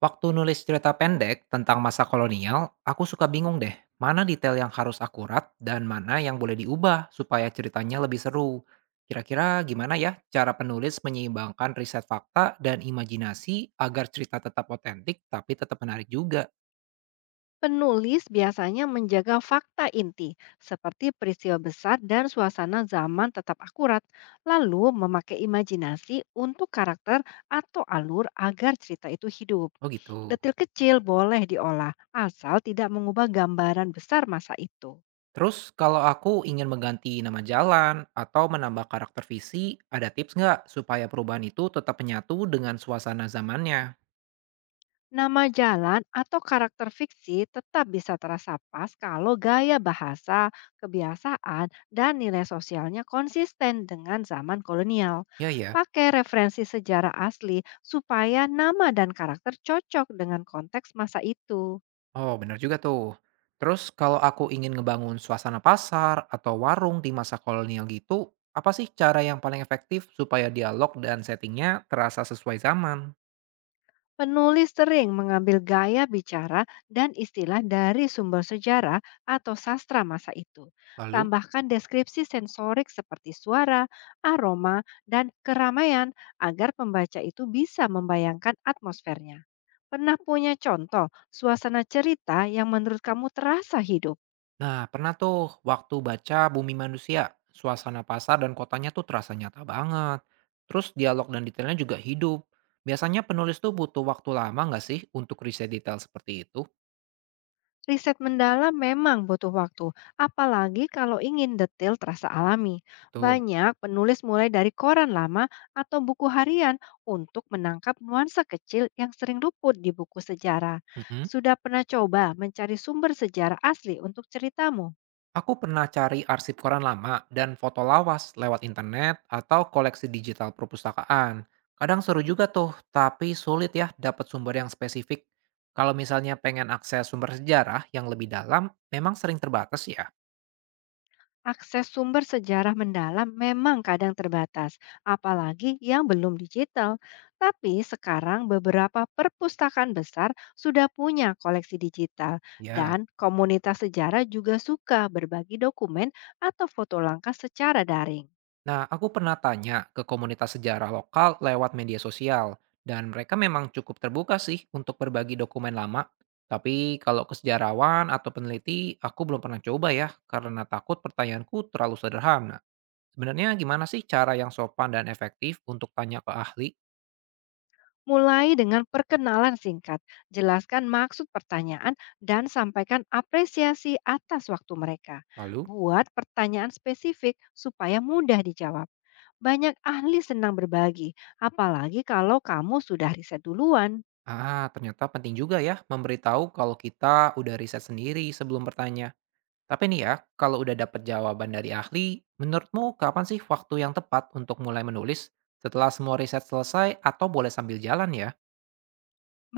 Waktu nulis cerita pendek tentang masa kolonial, aku suka bingung deh, mana detail yang harus akurat dan mana yang boleh diubah supaya ceritanya lebih seru. Kira-kira gimana ya cara penulis menyeimbangkan riset fakta dan imajinasi agar cerita tetap otentik tapi tetap menarik juga? Penulis biasanya menjaga fakta inti, seperti peristiwa besar dan suasana zaman tetap akurat, lalu memakai imajinasi untuk karakter atau alur agar cerita itu hidup. Oh gitu. Detil kecil boleh diolah, asal tidak mengubah gambaran besar masa itu. Terus kalau aku ingin mengganti nama jalan atau menambah karakter visi, ada tips nggak supaya perubahan itu tetap menyatu dengan suasana zamannya? Nama jalan atau karakter fiksi tetap bisa terasa pas kalau gaya bahasa, kebiasaan, dan nilai sosialnya konsisten dengan zaman kolonial. Ya, ya. Pakai referensi sejarah asli supaya nama dan karakter cocok dengan konteks masa itu. Oh, benar juga tuh. Terus kalau aku ingin ngebangun suasana pasar atau warung di masa kolonial gitu, apa sih cara yang paling efektif supaya dialog dan settingnya terasa sesuai zaman? Penulis sering mengambil gaya bicara dan istilah dari sumber sejarah atau sastra masa itu. Lalu, Tambahkan deskripsi sensorik seperti suara, aroma, dan keramaian agar pembaca itu bisa membayangkan atmosfernya. Pernah punya contoh suasana cerita yang menurut kamu terasa hidup? Nah, pernah tuh waktu baca Bumi Manusia, suasana pasar dan kotanya tuh terasa nyata banget. Terus dialog dan detailnya juga hidup. Biasanya penulis tuh butuh waktu lama nggak sih untuk riset detail seperti itu? Riset mendalam memang butuh waktu, apalagi kalau ingin detail terasa alami. Tuh. Banyak penulis mulai dari koran lama atau buku harian untuk menangkap nuansa kecil yang sering luput di buku sejarah. Mm-mm. Sudah pernah coba mencari sumber sejarah asli untuk ceritamu? Aku pernah cari arsip koran lama dan foto lawas lewat internet atau koleksi digital perpustakaan. Kadang seru juga tuh, tapi sulit ya dapat sumber yang spesifik. Kalau misalnya pengen akses sumber sejarah yang lebih dalam, memang sering terbatas ya. Akses sumber sejarah mendalam memang kadang terbatas, apalagi yang belum digital. Tapi sekarang beberapa perpustakaan besar sudah punya koleksi digital Ya. dan komunitas sejarah juga suka berbagi dokumen atau foto langkah secara daring. Nah, aku pernah tanya ke komunitas sejarah lokal lewat media sosial, dan mereka memang cukup terbuka sih untuk berbagi dokumen lama. Tapi kalau ke sejarawan atau peneliti, aku belum pernah coba ya, karena takut pertanyaanku terlalu sederhana. Sebenarnya gimana sih cara yang sopan dan efektif untuk tanya ke ahli? Mulai dengan perkenalan singkat, jelaskan maksud pertanyaan, dan sampaikan apresiasi atas waktu mereka. Lalu, Buat pertanyaan spesifik supaya mudah dijawab. Banyak ahli senang berbagi, apalagi kalau kamu sudah riset duluan. Ah, ternyata penting juga ya memberitahu kalau kita udah riset sendiri sebelum bertanya. Tapi nih ya, kalau udah dapet jawaban dari ahli, menurutmu kapan sih waktu yang tepat untuk mulai menulis? Setelah semua riset selesai atau boleh sambil jalan ya?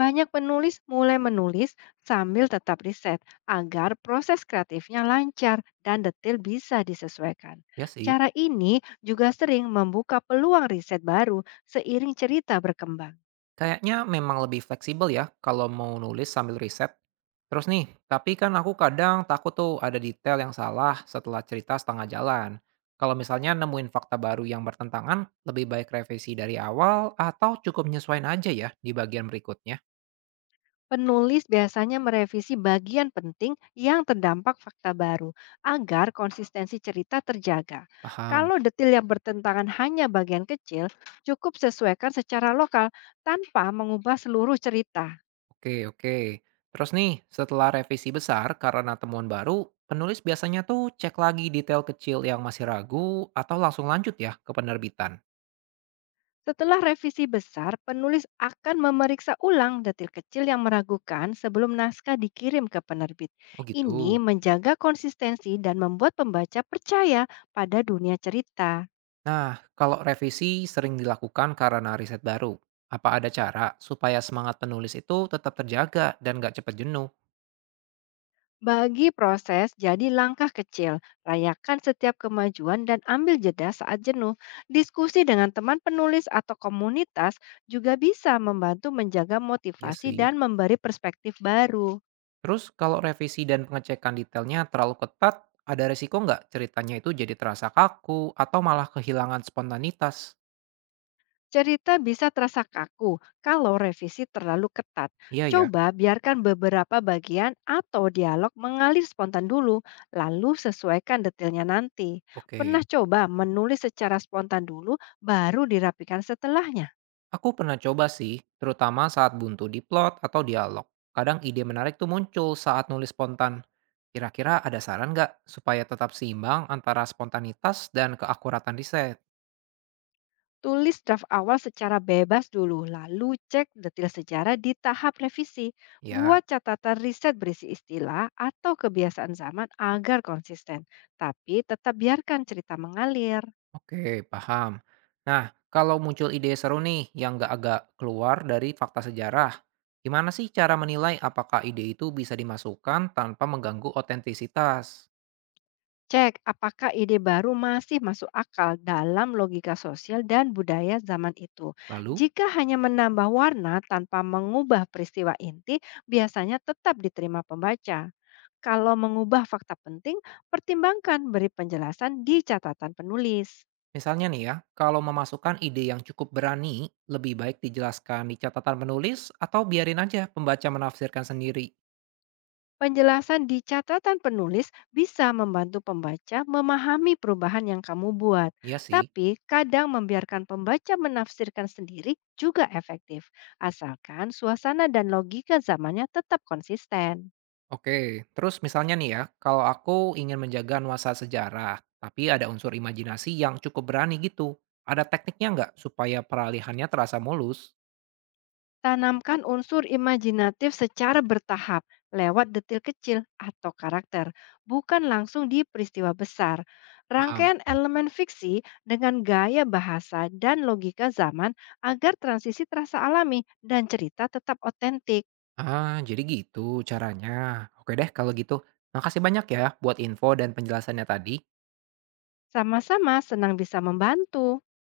Banyak penulis mulai menulis sambil tetap riset agar proses kreatifnya lancar dan detail bisa disesuaikan. Ya sih. Cara ini juga sering membuka peluang riset baru seiring cerita berkembang. Kayaknya memang lebih fleksibel ya kalau mau nulis sambil riset. Terus nih, tapi kan aku kadang takut tuh ada detail yang salah setelah cerita setengah jalan. Kalau misalnya nemuin fakta baru yang bertentangan, lebih baik revisi dari awal atau cukup nyesuaiin aja ya di bagian berikutnya. Penulis biasanya merevisi bagian penting yang terdampak fakta baru agar konsistensi cerita terjaga. Paham. Kalau detil yang bertentangan hanya bagian kecil, cukup sesuaikan secara lokal tanpa mengubah seluruh cerita. Oke, oke. Terus nih, setelah revisi besar karena temuan baru, penulis biasanya tuh cek lagi detail kecil yang masih ragu atau langsung lanjut ya ke penerbitan. Setelah revisi besar, penulis akan memeriksa ulang detil kecil yang meragukan sebelum naskah dikirim ke penerbit. Oh Ini gitu. menjaga konsistensi dan membuat pembaca percaya pada dunia cerita. Nah, kalau revisi sering dilakukan karena riset baru, apa ada cara supaya semangat penulis itu tetap terjaga dan nggak cepat jenuh? Bagi proses jadi langkah kecil, rayakan setiap kemajuan dan ambil jeda saat jenuh. Diskusi dengan teman penulis atau komunitas juga bisa membantu menjaga Ya motivasi sih. dan memberi perspektif baru. Terus kalau revisi dan pengecekan detailnya terlalu ketat, ada resiko nggak ceritanya itu jadi terasa kaku atau malah kehilangan spontanitas? Cerita bisa terasa kaku kalau revisi terlalu ketat. Iya ya, Coba biarkan beberapa bagian atau dialog mengalir spontan dulu, lalu sesuaikan detailnya nanti. oke. Pernah coba menulis secara spontan dulu, baru dirapikan setelahnya. Aku pernah coba sih, terutama saat buntu di plot atau dialog. Kadang ide menarik tuh muncul saat nulis spontan. Kira-kira ada saran nggak supaya tetap seimbang antara spontanitas dan keakuratan riset? Tulis draft awal secara bebas dulu, lalu cek detail sejarah di tahap revisi. Ya, Buat catatan riset berisi istilah atau kebiasaan zaman agar konsisten, tapi tetap biarkan cerita mengalir. oke, paham. Nah, kalau muncul ide seru nih yang nggak agak keluar dari fakta sejarah, gimana sih cara menilai apakah ide itu bisa dimasukkan tanpa mengganggu otentisitas? Cek apakah ide baru masih masuk akal dalam logika sosial dan budaya zaman itu. Lalu? Jika hanya menambah warna tanpa mengubah peristiwa inti, biasanya tetap diterima pembaca. Kalau mengubah fakta penting, pertimbangkan beri penjelasan di catatan penulis. Misalnya nih ya, kalau memasukkan ide yang cukup berani, lebih baik dijelaskan di catatan menulis atau biarin aja pembaca menafsirkan sendiri. Penjelasan di catatan penulis bisa membantu pembaca memahami perubahan yang kamu buat, Iya sih. tapi kadang membiarkan pembaca menafsirkan sendiri juga efektif, asalkan suasana dan logika zamannya tetap konsisten. Oke, terus misalnya nih ya, kalau aku ingin menjaga nuansa sejarah, tapi ada unsur imajinasi yang cukup berani gitu. Ada tekniknya nggak supaya peralihannya terasa mulus? Tanamkan unsur imajinatif secara bertahap lewat detil kecil atau karakter, bukan langsung di peristiwa besar. Paham. Rangkaian elemen fiksi dengan gaya bahasa dan logika zaman agar transisi terasa alami dan cerita tetap otentik. Ah, jadi gitu caranya. Oke deh kalau gitu. Makasih banyak ya buat info dan penjelasannya tadi. Sama-sama senang bisa membantu.